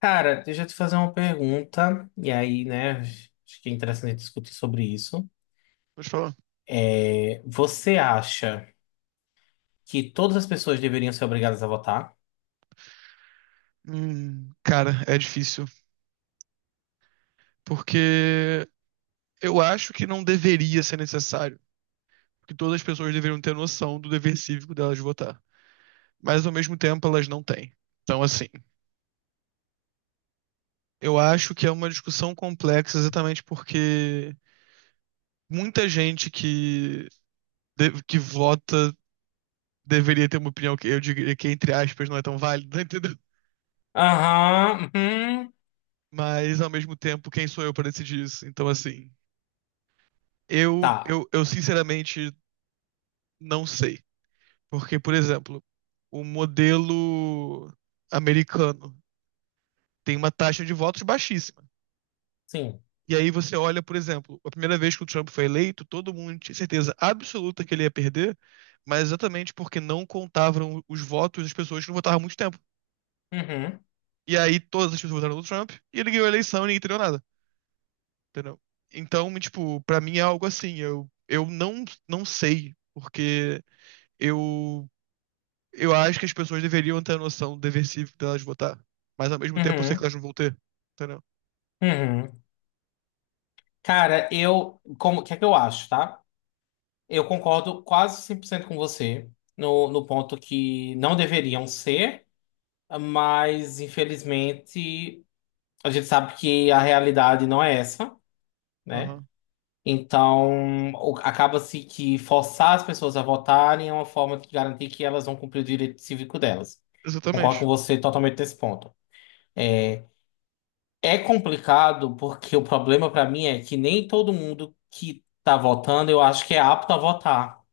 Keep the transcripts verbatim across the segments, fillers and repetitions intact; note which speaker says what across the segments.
Speaker 1: Cara, deixa eu te fazer uma pergunta, e aí, né, acho que é interessante discutir sobre isso.
Speaker 2: Vou te falar.
Speaker 1: É, você acha que todas as pessoas deveriam ser obrigadas a votar?
Speaker 2: Hum, cara, é difícil. Porque eu acho que não deveria ser necessário. Que todas as pessoas deveriam ter noção do dever cívico delas de votar. Mas ao mesmo tempo elas não têm. Então, assim, eu acho que é uma discussão complexa exatamente porque muita gente que, de- que vota deveria ter uma opinião que eu diria que, entre aspas, não é tão válida, entendeu?
Speaker 1: Aham, uhum,
Speaker 2: Mas ao mesmo tempo, quem sou eu para decidir isso? Então, assim, eu,
Speaker 1: tá,
Speaker 2: eu, eu sinceramente não sei. Porque, por exemplo, o modelo americano tem uma taxa de votos baixíssima.
Speaker 1: sim.
Speaker 2: E aí você olha, por exemplo, a primeira vez que o Trump foi eleito, todo mundo tinha certeza absoluta que ele ia perder, mas exatamente porque não contavam os votos das pessoas que não votaram há muito tempo.
Speaker 1: Uhum,
Speaker 2: E aí todas as pessoas votaram no Trump e ele ganhou a eleição e ninguém entendeu nada, entendeu? Então, tipo, pra mim é algo assim, eu, eu não, não sei, porque eu Eu acho que as pessoas deveriam ter a noção do deversivo delas votar. Mas ao mesmo tempo eu sei que
Speaker 1: uhum,
Speaker 2: elas não vão ter. Entendeu?
Speaker 1: uhum. Cara, eu, como, o que é que eu acho, tá? Eu concordo quase cem por cento com você no, no ponto que não deveriam ser, mas infelizmente a gente sabe que a realidade não é essa, né?
Speaker 2: Aham.
Speaker 1: Então o- acaba-se que forçar as pessoas a votarem é uma forma de garantir que elas vão cumprir o direito cívico delas. Concordo com
Speaker 2: Exatamente.
Speaker 1: você totalmente nesse ponto. É é complicado porque o problema para mim é que nem todo mundo que tá votando eu acho que é apto a votar.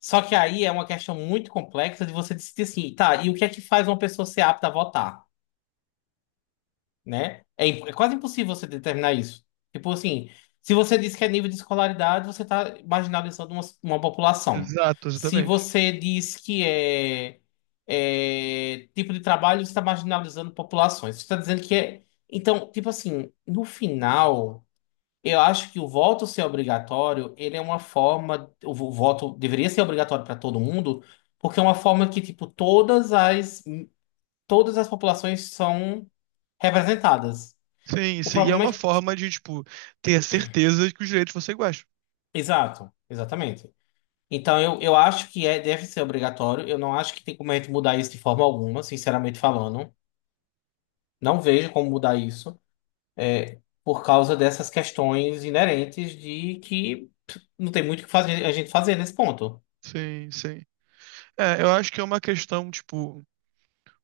Speaker 1: Só que aí é uma questão muito complexa de você decidir assim, tá, e o que é que faz uma pessoa ser apta a votar, né? É, imp- é quase impossível você determinar isso. Tipo assim, se você diz que é nível de escolaridade, você está marginalizando uma, uma população.
Speaker 2: Exato,
Speaker 1: Se
Speaker 2: exatamente.
Speaker 1: você diz que é, é tipo de trabalho, você está marginalizando populações. Você está dizendo que é... Então, tipo assim, no final... Eu acho que o voto ser obrigatório, ele é uma forma, o vo- voto deveria ser obrigatório para todo mundo, porque é uma forma que, tipo, todas as todas as populações são representadas.
Speaker 2: Sim,
Speaker 1: O
Speaker 2: sim. E é
Speaker 1: problema é
Speaker 2: uma
Speaker 1: que,
Speaker 2: forma de, tipo, ter certeza de que os direitos vão ser iguais.
Speaker 1: exato, exatamente. Então eu, eu acho que é deve ser obrigatório. Eu não acho que tem como a gente mudar isso de forma alguma, sinceramente falando. Não vejo como mudar isso, é, por causa dessas questões inerentes de que pff, não tem muito o que fazer a gente fazer nesse ponto.
Speaker 2: Sim, sim. É, eu acho que é uma questão, tipo,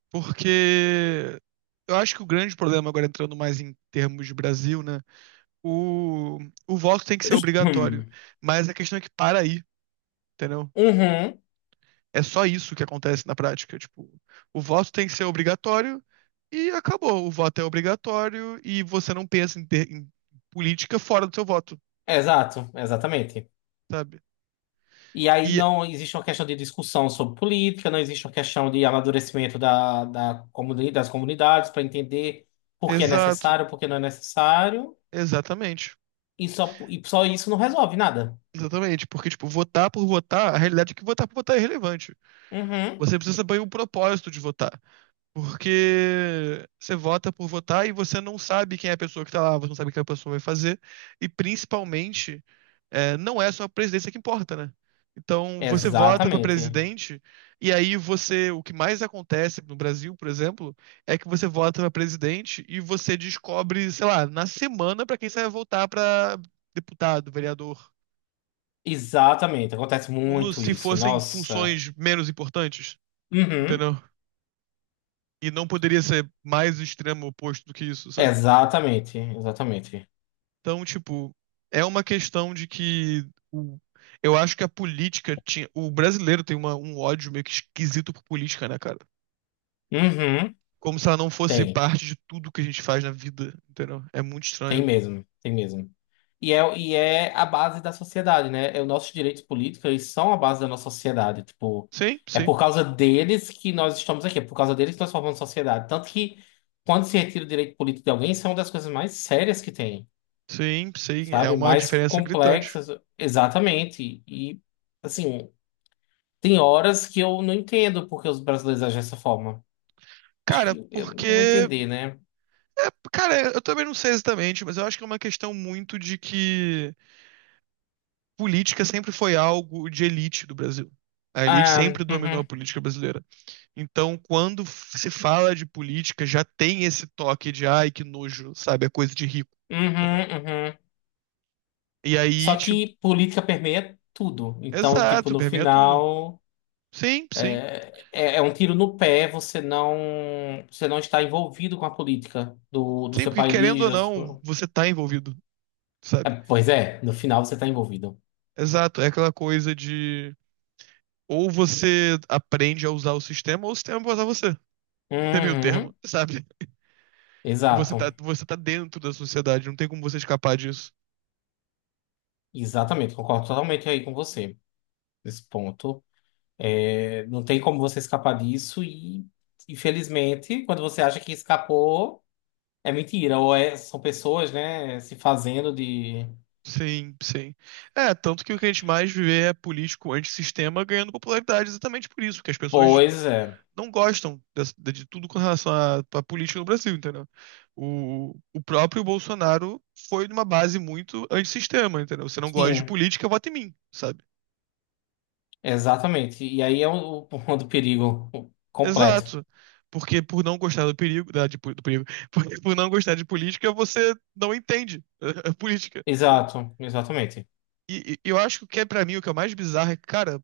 Speaker 2: porque eu acho que o grande problema, agora entrando mais em termos de Brasil, né? O, o voto tem que ser obrigatório.
Speaker 1: Hum.
Speaker 2: Mas a questão é que para aí, entendeu?
Speaker 1: Uhum.
Speaker 2: É só isso que acontece na prática. Tipo, o voto tem que ser obrigatório e acabou. O voto é obrigatório e você não pensa em, ter- em política fora do seu voto,
Speaker 1: É, exato, exatamente.
Speaker 2: sabe?
Speaker 1: E aí
Speaker 2: E
Speaker 1: não existe uma questão de discussão sobre política, não existe uma questão de amadurecimento da, da comuni das comunidades para entender por que é
Speaker 2: exato,
Speaker 1: necessário, por que não é necessário,
Speaker 2: exatamente.
Speaker 1: e só, e só isso não resolve nada.
Speaker 2: Exatamente, porque, tipo, votar por votar, a realidade é que votar por votar é irrelevante.
Speaker 1: Uhum.
Speaker 2: Você precisa saber o propósito de votar. Porque você vota por votar e você não sabe quem é a pessoa que tá lá, você não sabe o que a pessoa vai fazer. E principalmente, é, não é só a presidência que importa, né? Então, você vota para
Speaker 1: Exatamente.
Speaker 2: presidente, e aí você. O que mais acontece no Brasil, por exemplo, é que você vota para presidente e você descobre, sei lá, na semana para quem você vai votar para deputado, vereador.
Speaker 1: Exatamente. Acontece
Speaker 2: Como
Speaker 1: muito
Speaker 2: se
Speaker 1: isso.
Speaker 2: fossem
Speaker 1: Nossa.
Speaker 2: funções menos importantes,
Speaker 1: Uhum.
Speaker 2: entendeu? E não poderia ser mais extremo oposto do que isso, sabe?
Speaker 1: Exatamente, exatamente.
Speaker 2: Então, tipo, é uma questão de que o- eu acho que a política tinha. O brasileiro tem uma- um ódio meio que esquisito por política, né, cara?
Speaker 1: Uhum.
Speaker 2: Como se ela não fosse
Speaker 1: Tem.
Speaker 2: parte de tudo que a gente faz na vida, entendeu? É muito
Speaker 1: Tem
Speaker 2: estranho.
Speaker 1: mesmo, tem mesmo. E é, e é a base da sociedade, né? É, os nossos direitos políticos, eles são a base da nossa sociedade. Tipo,
Speaker 2: Sim,
Speaker 1: é
Speaker 2: sim,
Speaker 1: por causa deles que nós estamos aqui, é por causa deles que nós formamos sociedade. Tanto que, quando se retira o direito político de alguém, isso é uma das coisas mais sérias que tem,
Speaker 2: sim, sim. É
Speaker 1: sabe?
Speaker 2: uma
Speaker 1: Mais
Speaker 2: diferença gritante.
Speaker 1: complexas, exatamente. E, assim, tem horas que eu não entendo porque os brasileiros agem dessa forma. Acho
Speaker 2: Cara,
Speaker 1: que eu não vou
Speaker 2: porque.
Speaker 1: entender, né?
Speaker 2: É, cara, eu também não sei exatamente, mas eu acho que é uma questão muito de que política sempre foi algo de elite do Brasil. A elite
Speaker 1: Ah,
Speaker 2: sempre dominou a
Speaker 1: uhum,
Speaker 2: política brasileira. Então, quando se fala de política, já tem esse toque de ai, que nojo, sabe? É coisa de rico.
Speaker 1: uhum,
Speaker 2: Entendeu?
Speaker 1: uhum.
Speaker 2: E aí,
Speaker 1: Só
Speaker 2: tipo,
Speaker 1: que política permeia tudo. Então, tipo,
Speaker 2: exato,
Speaker 1: no
Speaker 2: permeia tudo.
Speaker 1: final,
Speaker 2: Sim, sim.
Speaker 1: é, é- é um tiro no pé você não, você não está envolvido com a política do, do
Speaker 2: Sim,
Speaker 1: seu
Speaker 2: porque querendo
Speaker 1: país.
Speaker 2: ou
Speaker 1: da
Speaker 2: não,
Speaker 1: sua-
Speaker 2: você tá envolvido,
Speaker 1: É,
Speaker 2: sabe?
Speaker 1: pois é, no final você está envolvido.
Speaker 2: Exato, é aquela coisa de ou você aprende a usar o sistema, ou o sistema vai usar você. Tem meio termo,
Speaker 1: Uhum,
Speaker 2: sabe? Você tá,
Speaker 1: exato.
Speaker 2: você tá dentro da sociedade, não tem como você escapar disso.
Speaker 1: Exatamente, concordo totalmente aí com você nesse ponto. É, não tem como você escapar disso e, infelizmente, quando você acha que escapou, é mentira. Ou é- são pessoas, né, se fazendo de...
Speaker 2: Sim, sim. É, tanto que o que a gente mais vê é político antissistema ganhando popularidade exatamente por isso, porque as pessoas
Speaker 1: Pois é.
Speaker 2: não gostam dessa- de, de tudo com relação à, à política no Brasil, entendeu? O, o próprio Bolsonaro foi numa base muito antissistema, entendeu? Você não gosta de
Speaker 1: Sim,
Speaker 2: política, vota em mim, sabe?
Speaker 1: exatamente. E aí é o, o ponto do perigo completo.
Speaker 2: Exato. Porque por não gostar do perigo, da, de po- do perigo, porque por não gostar de política, você não entende a, a política, sabe?
Speaker 1: Exato, exatamente.
Speaker 2: E, e eu acho que o que é pra mim o que é mais bizarro é, cara,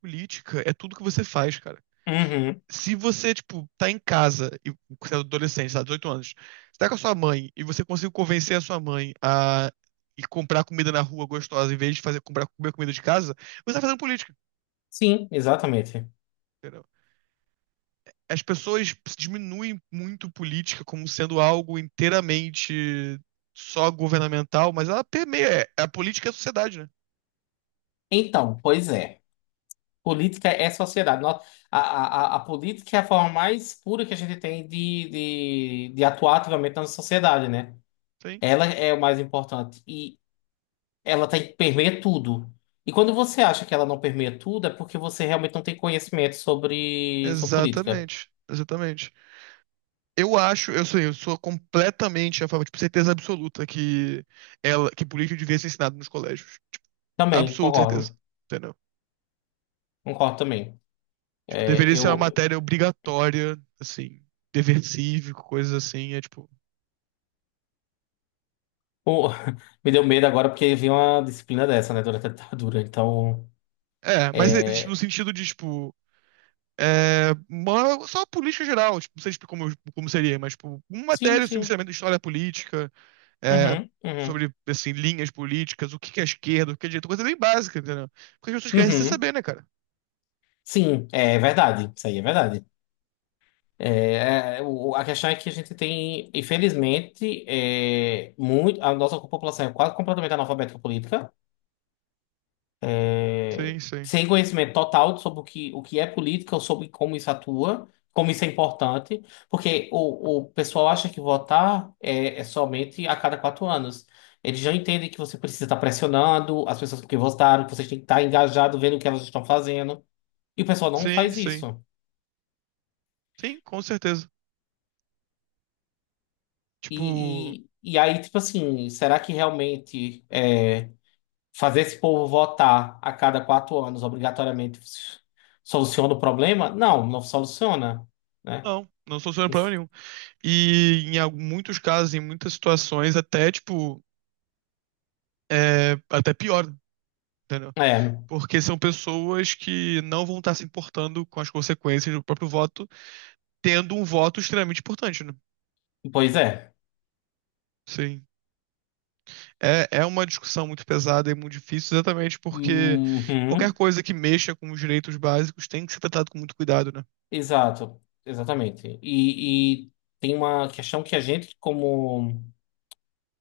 Speaker 2: política é tudo que você faz, cara.
Speaker 1: Uhum.
Speaker 2: Se você, tipo, tá em casa, e você é adolescente, tá, dezoito anos, você tá com a sua mãe e você conseguiu convencer a sua mãe a ir comprar comida na rua gostosa em vez de fazer comprar comer comida de casa, você tá fazendo política,
Speaker 1: Sim, exatamente.
Speaker 2: entendeu? As pessoas diminuem muito política como sendo algo inteiramente só governamental, mas ela permeia, é, a política é a sociedade, né?
Speaker 1: Então, pois é. Política é sociedade. Nó- A, a, a a política é a forma mais pura que a gente tem de, de, de atuar ativamente na sociedade, né?
Speaker 2: Sim,
Speaker 1: Ela é o mais importante. E ela tem, permeia tudo. E quando você acha que ela não permeia tudo, é porque você realmente não tem conhecimento sobre, sobre política.
Speaker 2: exatamente, exatamente. Eu acho, eu sou, eu sou completamente a favor, tipo, certeza absoluta que ela, que política devia ser ensinada nos colégios.
Speaker 1: Também,
Speaker 2: Absoluta certeza.
Speaker 1: concordo.
Speaker 2: Entendeu?
Speaker 1: Concordo também.
Speaker 2: Tipo,
Speaker 1: É,
Speaker 2: deveria ser uma
Speaker 1: eu,
Speaker 2: matéria obrigatória, assim, dever cívico, coisas assim, é tipo.
Speaker 1: pô, me deu medo agora porque vi uma disciplina dessa, né, durante a ditadura. Então,
Speaker 2: É, mas é, tipo, no
Speaker 1: é,
Speaker 2: sentido de, tipo, é, uma- só a política geral, tipo, não sei tipo, como, como seria, mas, tipo, uma
Speaker 1: sim,
Speaker 2: matéria,
Speaker 1: sim.
Speaker 2: sinceramente, de história política, é,
Speaker 1: Uhum, uhum,
Speaker 2: sobre, assim, linhas políticas, o que que é esquerda, o que é direita, coisa bem básica, entendeu? Porque as pessoas querem se
Speaker 1: uhum.
Speaker 2: saber, né, cara?
Speaker 1: Sim, é verdade. Isso aí é verdade. É, é, o- a questão é que a gente tem, infelizmente, é, muito, a nossa população é quase completamente analfabeta política.
Speaker 2: Sim, sim.
Speaker 1: Sem conhecimento total sobre o que, o que é política ou sobre como isso atua, como isso é importante, porque o, o pessoal acha que votar é, é somente a cada quatro anos. Eles já entendem que você precisa estar pressionando as pessoas que votaram, que você tem que estar engajado vendo o que elas estão fazendo, e o pessoal não
Speaker 2: Sim,
Speaker 1: faz
Speaker 2: sim.
Speaker 1: isso.
Speaker 2: Sim, com certeza. Tipo,
Speaker 1: E, e, e aí, tipo assim, será que realmente é, fazer esse povo votar a cada quatro anos obrigatoriamente soluciona o problema? Não, não soluciona. Né?
Speaker 2: não, não soluciona problema nenhum. E em al- muitos casos, em muitas situações, até, tipo, é até pior, entendeu?
Speaker 1: É,
Speaker 2: Porque são pessoas que não vão estar se importando com as consequências do próprio voto, tendo um voto extremamente importante, né?
Speaker 1: pois é.
Speaker 2: Sim. É, é uma discussão muito pesada e muito difícil, exatamente porque qualquer
Speaker 1: Uhum,
Speaker 2: coisa que mexa com os direitos básicos tem que ser tratado com muito cuidado, né?
Speaker 1: exato, exatamente. E, e tem uma questão que a gente, como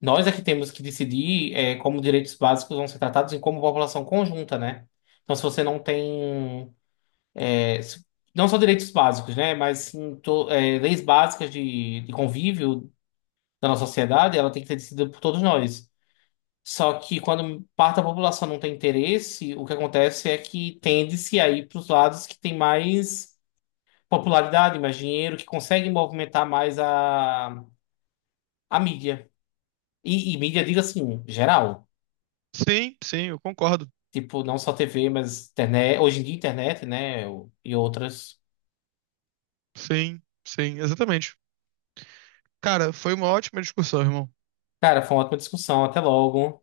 Speaker 1: nós é que temos que decidir é, como direitos básicos vão ser tratados e como população conjunta, né? Então, se você não tem, é, se- não só direitos básicos, né? Mas sim, to- é, leis básicas de, de convívio da nossa sociedade, ela tem que ser decidida por todos nós. Só que quando parte da população não tem interesse, o que acontece é que tende-se a ir para os lados que tem mais popularidade, mais dinheiro, que conseguem movimentar mais a, a mídia. E, e mídia, digo assim, geral.
Speaker 2: Sim, sim, eu concordo.
Speaker 1: Tipo, não só T V, mas internet. Hoje em dia, internet, né? E outras.
Speaker 2: Sim, sim, exatamente. Cara, foi uma ótima discussão, irmão.
Speaker 1: Cara, foi uma ótima discussão. Até logo.